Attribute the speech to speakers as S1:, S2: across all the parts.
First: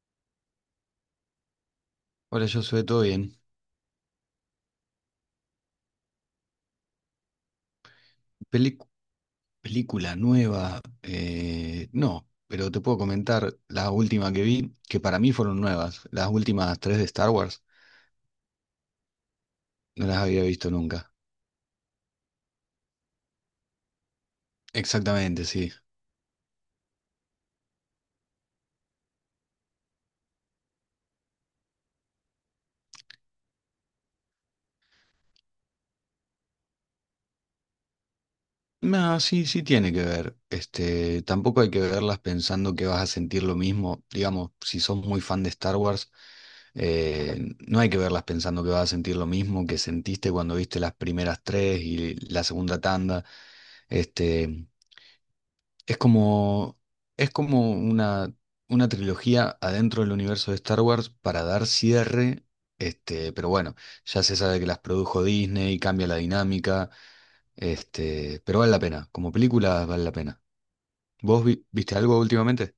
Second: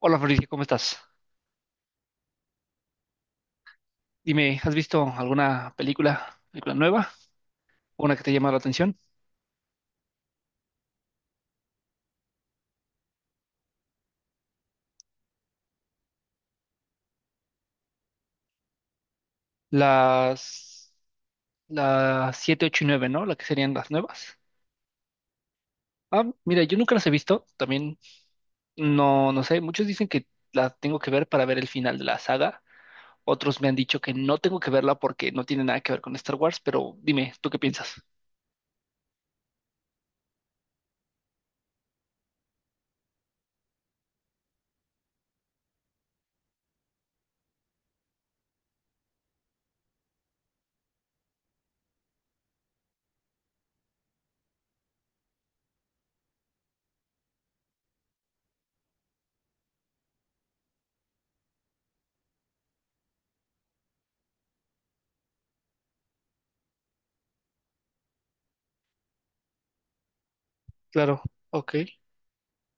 S1: Hola Fabricio, ¿cómo estás?
S2: Hola, yo soy todo bien.
S1: Dime, ¿has visto alguna película, nueva? ¿Una que te llama la
S2: Pelic-
S1: atención?
S2: película nueva, no, pero te puedo comentar la última que vi, que para mí fueron nuevas. Las últimas tres de Star Wars no las había visto
S1: Las,
S2: nunca.
S1: las 7, 8, y 9, ¿no? La que serían las nuevas.
S2: Exactamente, sí.
S1: Ah, mira, yo nunca las he visto, también no sé, muchos dicen que la tengo que ver para ver el final de la saga, otros me han dicho que no tengo que verla porque no tiene nada que ver con Star Wars, pero dime, ¿tú qué piensas?
S2: No, sí, sí tiene que ver. Este, tampoco hay que verlas pensando que vas a sentir lo mismo. Digamos, si sos muy fan de Star Wars, eh, no hay que verlas pensando que vas a sentir lo mismo que sentiste cuando viste las primeras tres y la segunda tanda. Este, Es como, es como una trilogía adentro del universo de Star Wars para dar cierre, pero bueno, ya se sabe que las produjo Disney, cambia la dinámica, pero vale la pena, como película vale la pena.
S1: Claro,
S2: ¿Vos
S1: ok.
S2: viste algo últimamente?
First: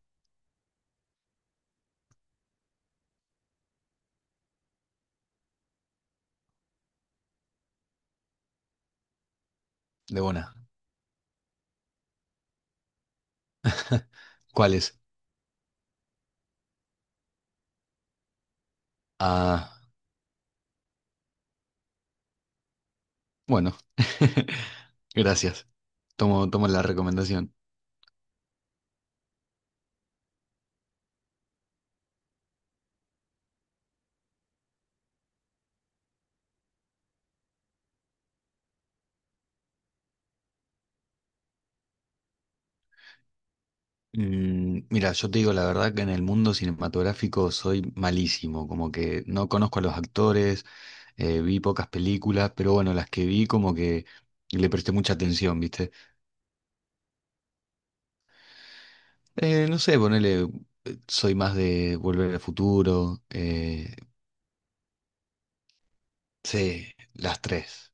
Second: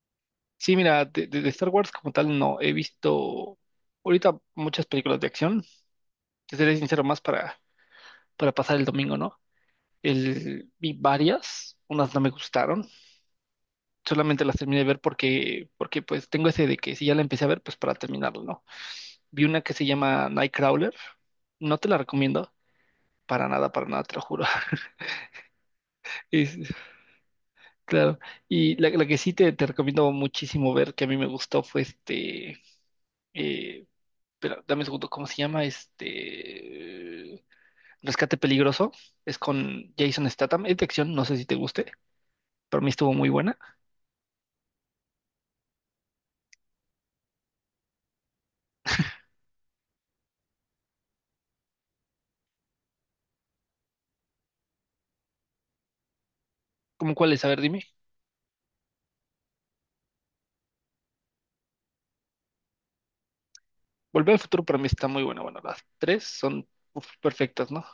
S1: Sí, mira, de Star Wars como tal no he visto ahorita muchas películas de acción, te seré sincero, más para pasar el domingo, ¿no?
S2: De buena.
S1: El, vi varias, unas no me gustaron, solamente las
S2: ¿Cuál
S1: terminé de
S2: es?
S1: ver porque pues tengo ese de que si ya la empecé a ver, pues para terminarlo, ¿no? Vi una que
S2: Ah,
S1: se llama Nightcrawler, no te la recomiendo,
S2: bueno,
S1: para nada, te lo juro.
S2: gracias. Tomo
S1: Es-
S2: la recomendación.
S1: claro, y la que sí te recomiendo muchísimo ver, que a mí me gustó, fue eh, espera, dame un segundo, ¿cómo se llama? Este, Rescate Peligroso, es con Jason Statham, es de acción, no sé si te guste, pero a mí estuvo muy buena.
S2: Mm, mira, yo te digo la verdad que en el mundo cinematográfico soy malísimo, como que no conozco a los actores, vi pocas películas, pero bueno, las que vi como que le presté mucha atención, ¿viste?
S1: ¿Cómo cuáles? A ver, dime.
S2: No sé, ponele, soy más de Volver al Futuro,
S1: Volver al futuro para mí está muy buena. Bueno, las tres son
S2: sí,
S1: uf,
S2: las
S1: perfectas, ¿no? Ok,
S2: tres.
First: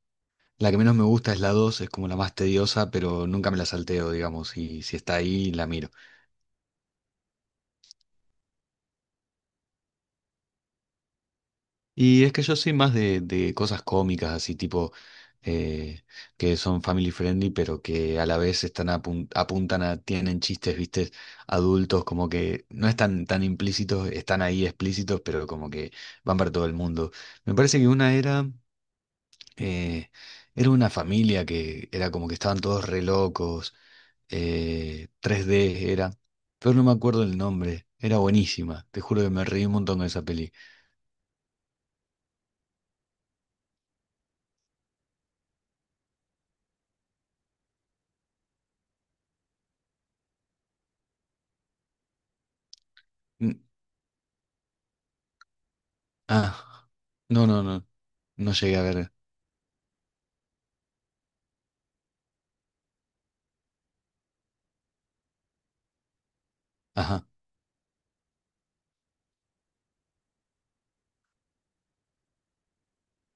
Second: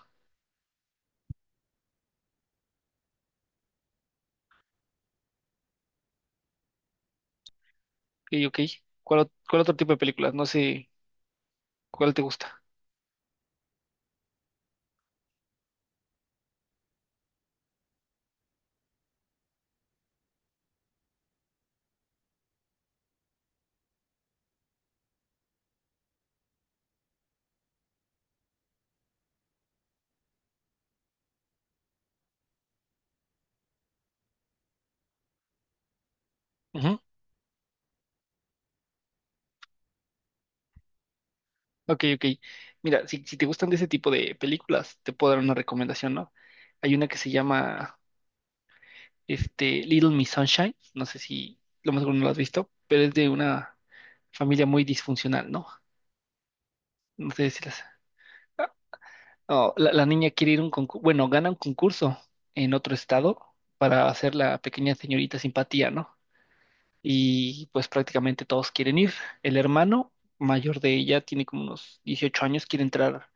S2: La que menos me gusta es la dos, es como la más tediosa, pero nunca me la salteo, digamos, y si está ahí, la miro.
S1: ok. ¿ Cuál otro tipo de películas? No sé cuál te
S2: Y es que yo
S1: gusta.
S2: soy más de cosas cómicas, así tipo, eh, que son family friendly, pero que a la vez están apuntan a, tienen chistes, viste, adultos, como que no están tan implícitos, están ahí explícitos, pero como que van para todo el mundo. Me parece que una era, eh, era una familia que era como que estaban todos re locos, 3D era, pero no me
S1: Ujú.
S2: acuerdo el nombre, era buenísima, te juro que me reí un montón de esa peli.
S1: Ok, ok. Mira, si te gustan de ese tipo de películas, te puedo dar una recomendación, ¿no? Hay una que se llama Little Miss Sunshine. No sé si lo más seguro no la has visto, pero es de
S2: Mm,
S1: una familia muy disfuncional, ¿no?
S2: ah.
S1: No
S2: No,
S1: sé si
S2: no,
S1: las...
S2: no. No llegué a ver.
S1: No, la niña quiere ir a un concurso, bueno, gana un concurso en otro estado para hacer la pequeña señorita simpatía, ¿no?
S2: Ajá.
S1: Y pues prácticamente todos quieren ir. El hermano mayor de ella tiene como unos 18 años,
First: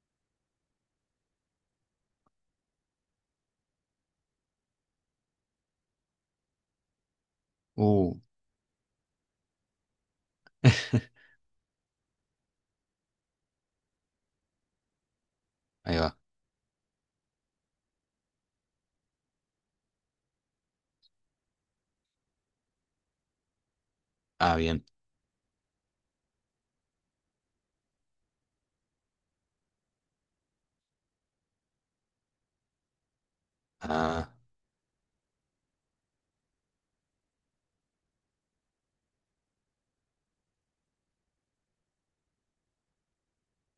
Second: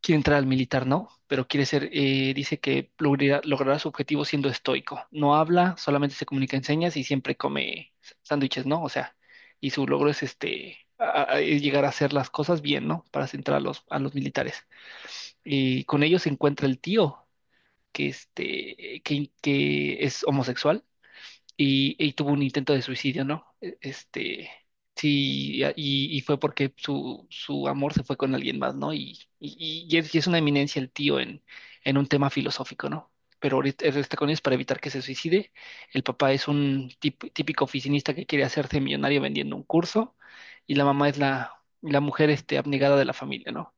S1: quiere entrar al militar, ¿no? Pero quiere ser, dice que logrará su objetivo siendo estoico. No habla, solamente se comunica en señas y siempre come
S2: Uh,
S1: sándwiches, ¿no? O sea, y su logro es es llegar a hacer las cosas bien, ¿no? Para entrar a los militares y
S2: ahí
S1: con
S2: va.
S1: ellos se encuentra el tío que es homosexual y tuvo un intento de suicidio, ¿no?
S2: Ah, bien.
S1: Sí, y fue porque su amor se fue con alguien más, ¿no? Es, y es una eminencia el tío en un tema filosófico, ¿no? Pero ahorita él está con
S2: Ah,
S1: ellos para evitar que se suicide. El papá es un típico oficinista que quiere hacerse millonario vendiendo un curso y la mamá es la mujer abnegada de la familia, ¿no?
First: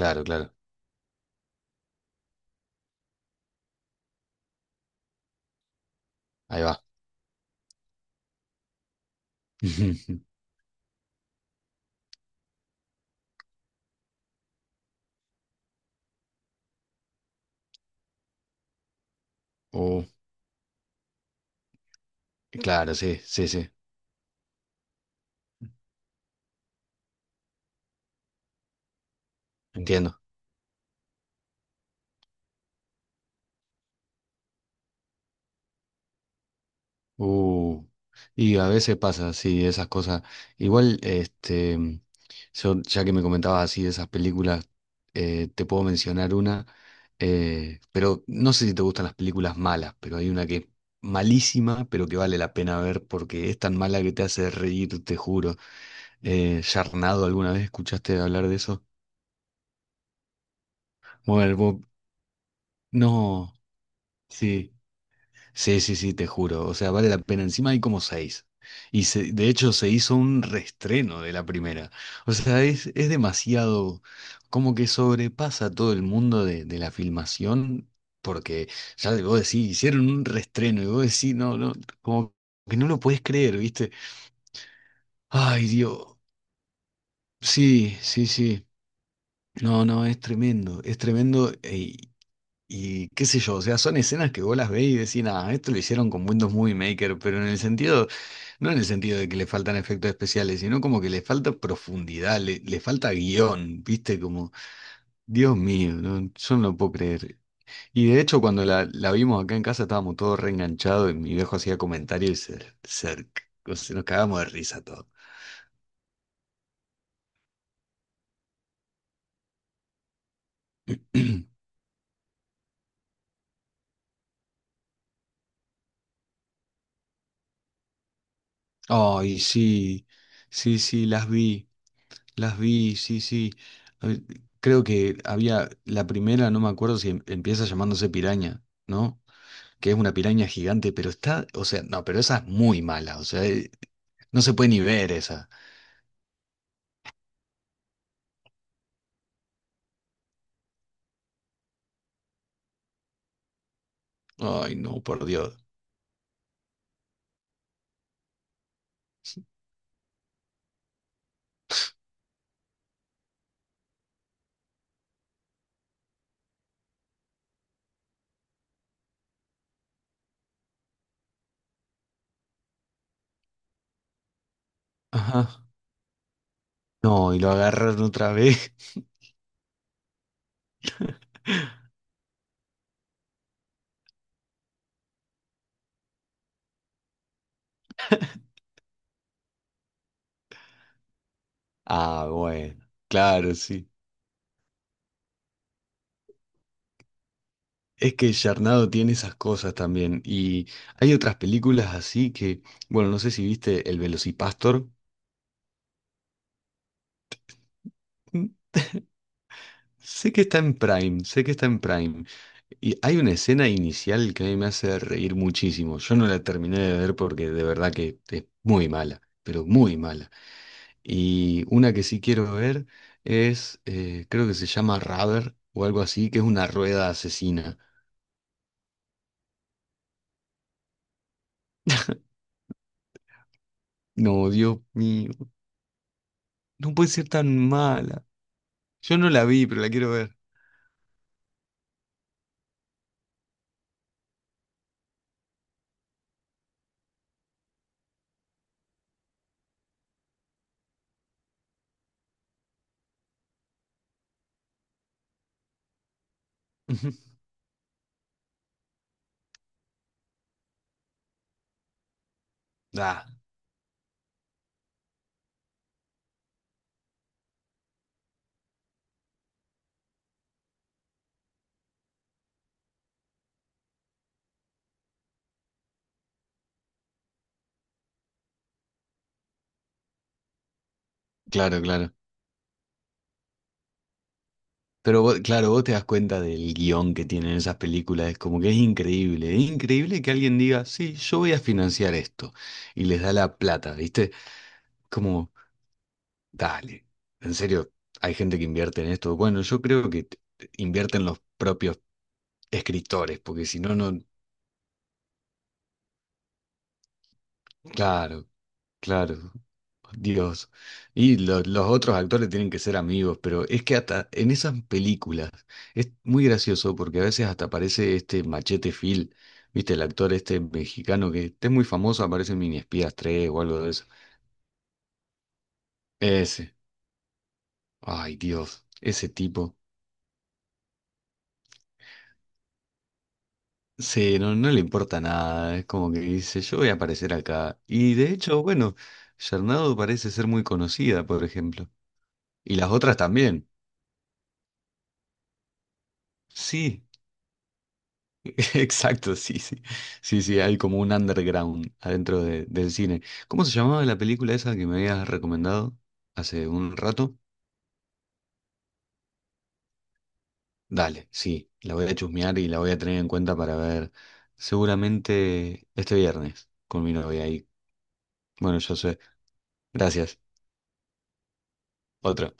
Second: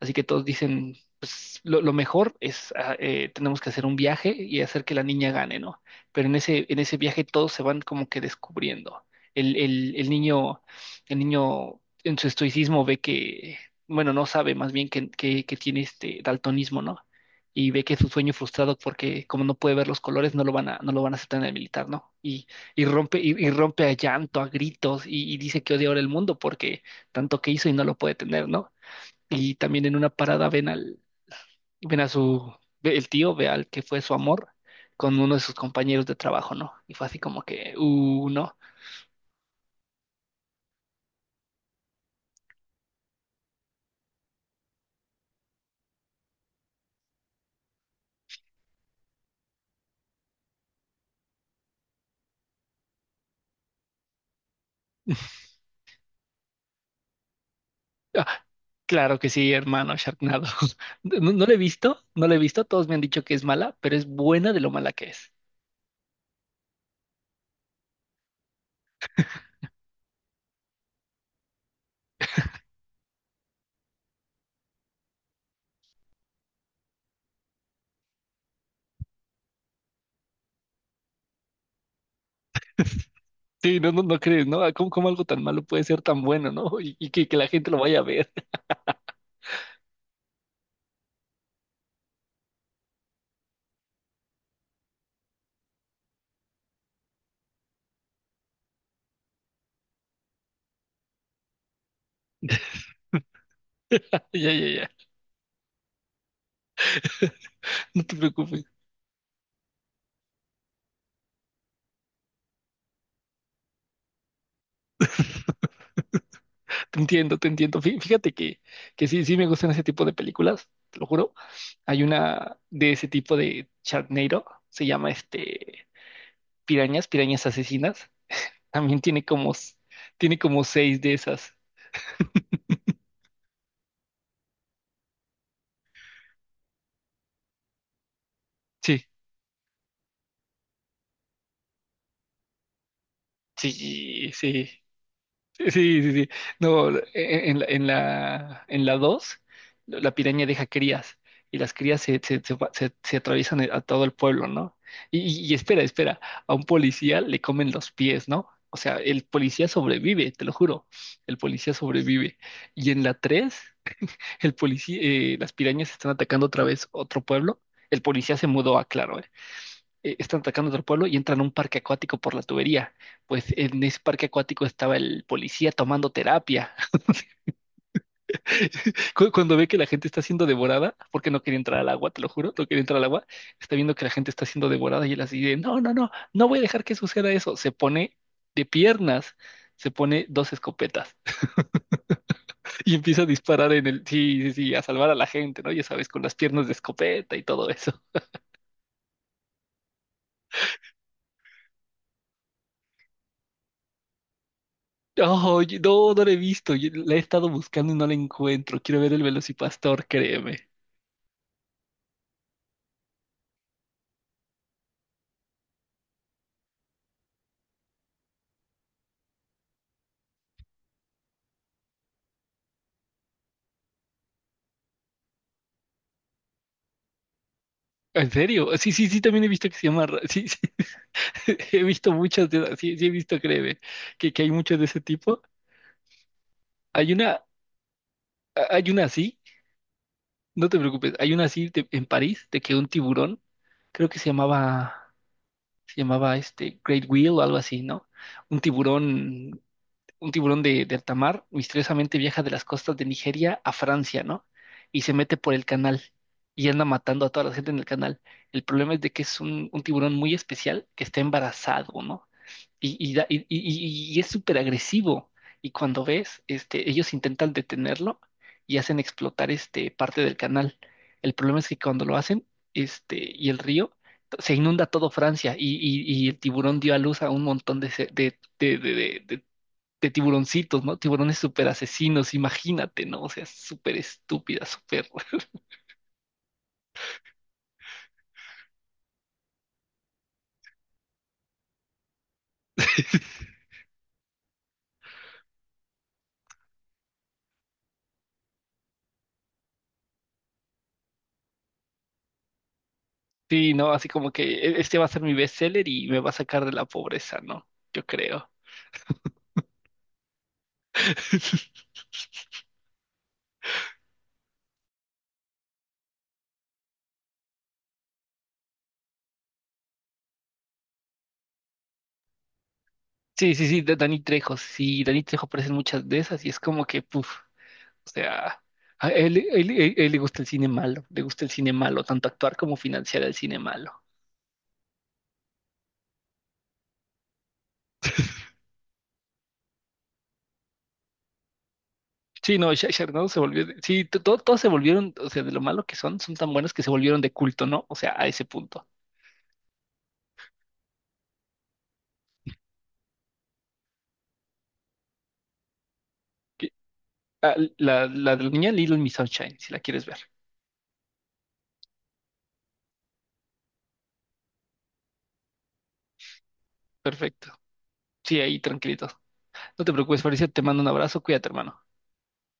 S1: Así que todos
S2: claro.
S1: dicen, pues lo mejor es, tenemos que hacer un viaje y hacer que la niña gane, ¿no? Pero
S2: Ahí va.
S1: en ese viaje todos se van como que descubriendo. El niño, el niño en su estoicismo ve que, bueno, no sabe más bien que tiene este daltonismo, ¿no? Y ve que es su sueño frustrado porque como no puede ver los
S2: Uh,
S1: colores, no lo van a aceptar en el militar, ¿no? Y,
S2: claro, sí, sí,
S1: y
S2: sí.
S1: rompe a llanto, a gritos, y dice que odia ahora el mundo porque tanto que hizo y no lo puede tener, ¿no? Y también en una
S2: Entiendo.
S1: parada ven al, ven a su, ve- el tío ve al que fue su amor con uno de sus compañeros de trabajo, ¿no? Y fue así como que,
S2: Uh,
S1: no.
S2: y a veces pasa, sí, esas cosas. Igual, yo, ya que me comentabas así de esas películas, te puedo mencionar una, pero no sé si te gustan las películas malas, pero hay una que es malísima, pero que vale la pena ver porque es tan mala que te hace reír, te juro. Yarnado, ¿alguna vez escuchaste
S1: Ah,
S2: hablar de eso?
S1: claro que sí, hermano, Sharknado. No,
S2: Bueno,
S1: no la he visto, no la he visto, todos me han dicho que es
S2: no,
S1: mala, pero es buena de lo
S2: sí,
S1: mala que es.
S2: sí, sí, sí, te juro. O sea, vale la pena. Encima hay como seis. De hecho se hizo un reestreno de la primera. O sea, es demasiado, como que sobrepasa todo el mundo de la filmación, porque ya vos decís, hicieron un reestreno y vos decís, no, no, como que no lo podés creer,
S1: Sí, no,
S2: ¿viste?
S1: no, no crees, ¿no? Ah, ¿cómo, cómo algo tan malo
S2: Ay,
S1: puede ser
S2: Dios.
S1: tan bueno, ¿no? Y, que la gente lo
S2: Sí,
S1: vaya a
S2: sí,
S1: ver.
S2: sí. No, no, es tremendo, es tremendo. Y qué sé yo, o sea, son escenas que vos las ves y decís, ah, esto lo hicieron con Windows Movie Maker, pero en el sentido, no en el sentido de que le faltan efectos especiales, sino como que le falta profundidad, le falta guión, ¿viste?
S1: Ya,
S2: Como,
S1: ya, ya.
S2: Dios mío, no, yo no lo puedo creer.
S1: No
S2: Y
S1: te
S2: de hecho,
S1: preocupes.
S2: cuando la vimos acá en casa estábamos todos reenganchados y mi viejo hacía comentarios y o sea, nos cagamos de risa todos.
S1: Te entiendo, te entiendo. Fíjate que sí, sí me gustan ese tipo de películas, te lo juro. Hay una de ese tipo de Sharknado, se llama Pirañas, Pirañas Asesinas. También tiene
S2: Ay,
S1: como,
S2: sí,
S1: tiene como
S2: sí,
S1: 6
S2: sí,
S1: de
S2: las
S1: esas.
S2: vi. Las vi, sí, sí. A ver, creo que había la primera, no me acuerdo si empieza llamándose piraña,
S1: Sí,
S2: ¿no? Que es una piraña gigante, pero está, o sea, no, pero esa es muy mala, o sea,
S1: sí,
S2: no se
S1: sí.
S2: puede ni ver esa.
S1: Sí, sí, sí, sí. No, en la 2, la piraña deja crías y las crías se atraviesan a todo el pueblo,
S2: Ay,
S1: ¿no?
S2: no, por Dios.
S1: Espera, espera, a un policía le comen los pies, ¿no? O sea, el policía sobrevive, te lo juro, el policía sobrevive. Y en la 3, el policía, las pirañas están atacando otra vez otro pueblo. El policía se mudó a Claro, ¿eh? Eh, están atacando otro pueblo y entran a un parque acuático por la tubería. Pues en ese parque acuático estaba el
S2: Ajá.
S1: policía tomando terapia.
S2: No, y lo agarraron otra vez.
S1: Cuando ve que la gente está siendo devorada, porque no quería entrar al agua, te lo juro, no quería entrar al agua, está viendo que la gente está siendo devorada y él así de, no, no, no, no voy a dejar que suceda eso. Se pone de piernas, se pone dos escopetas
S2: Ah, bueno,
S1: y empieza a
S2: claro,
S1: disparar en
S2: sí.
S1: el, sí, sí, sí, a salvar a la gente, ¿no? Ya sabes, con las piernas de escopeta y todo eso.
S2: Es que Charnado tiene esas cosas también. Y hay otras películas así que, bueno, no sé si viste El Velocipastor.
S1: Oh, no, no la he visto. Yo la he estado buscando y no la encuentro. Quiero ver el Velocipastor,
S2: Sé que está
S1: créeme.
S2: en Prime, sé que está en Prime. Y hay una escena inicial que a mí me hace reír muchísimo. Yo no la terminé de ver porque de verdad que es muy mala, pero muy mala. Y una que sí quiero ver es, creo que se llama Rubber o algo así, que es una rueda asesina.
S1: ¿En serio? Sí, sí, sí, también he visto que se llama. Sí, sí, he visto muchas de esas. Sí, sí, he visto, créeme, que
S2: No,
S1: hay muchas
S2: Dios
S1: de ese
S2: mío,
S1: tipo.
S2: no puede
S1: Hay
S2: ser
S1: una,
S2: tan mala.
S1: hay una
S2: Yo no
S1: así,
S2: la vi, pero la quiero ver.
S1: no te preocupes, hay una así en París, de que un tiburón, creo que se llamaba Great Wheel o algo así, ¿no? Un tiburón de alta mar misteriosamente viaja de las costas de Nigeria a Francia, ¿no? Y se mete por el canal y anda matando a toda la gente en el canal. El problema es de que es un tiburón muy especial que está embarazado, ¿no?
S2: Ah,
S1: Y es súper agresivo. Y cuando ves, ellos intentan detenerlo y hacen explotar parte del canal. El problema es que cuando lo hacen, y el río, se inunda todo Francia y, y el tiburón dio a luz a un montón de, tiburoncitos, ¿no? Tiburones súper
S2: claro, claro.
S1: asesinos, imagínate, ¿no? O sea, súper estúpida, súper...
S2: Claro, vos te das cuenta del guión que tienen esas películas, es como que es increíble que alguien diga, sí, yo voy a financiar esto, y les da la plata, ¿viste? Como, dale, en serio, hay gente que invierte en esto. Bueno, yo creo invierten los propios escritores, porque
S1: Sí,
S2: si
S1: ¿no?
S2: no,
S1: Así
S2: no,
S1: como que este va a ser mi bestseller y me va a sacar de la pobreza, ¿no? Yo
S2: claro,
S1: creo.
S2: claro, Dios. Y los otros actores tienen que ser amigos, pero es que hasta en esas películas es muy gracioso porque a veces hasta aparece este Machete Phil, ¿viste? El actor este mexicano que este es muy famoso, aparece en Mini Espías 3
S1: Sí,
S2: o
S1: sí,
S2: algo
S1: sí,
S2: de eso.
S1: Dani Trejo, sí, Dani Trejo aparece en muchas de esas y es
S2: Ese,
S1: como que, puf, o
S2: ay
S1: sea,
S2: Dios,
S1: a
S2: ese
S1: él,
S2: tipo.
S1: él le gusta el cine malo, le gusta el cine malo, tanto actuar como financiar el cine malo.
S2: Sí, no, no le importa nada, es como que dice, yo voy a aparecer acá. Y de hecho, bueno, Sharnado parece ser muy conocida, por ejemplo.
S1: Sí, no,
S2: Y las otras
S1: Sharknado se volvió,
S2: también.
S1: sí, todos se volvieron, o sea, de lo malo que son, son tan buenos que se
S2: Sí,
S1: volvieron de culto, ¿no? O sea, a ese punto.
S2: exacto, sí, sí. Sí, sí, hay como un underground adentro del cine. ¿Cómo se llamaba la película esa que me habías recomendado hace un rato?
S1: Ah, la de la niña Little Miss Sunshine, si la quieres ver.
S2: Dale, sí, la voy a chusmear y la voy a tener en cuenta para ver seguramente este viernes con mi novia
S1: Perfecto.
S2: ahí.
S1: Sí, ahí
S2: Bueno, yo
S1: tranquilito.
S2: sé.
S1: No te preocupes,
S2: Gracias.
S1: Fabricio, te mando un abrazo. Cuídate, hermano.
S2: Otro.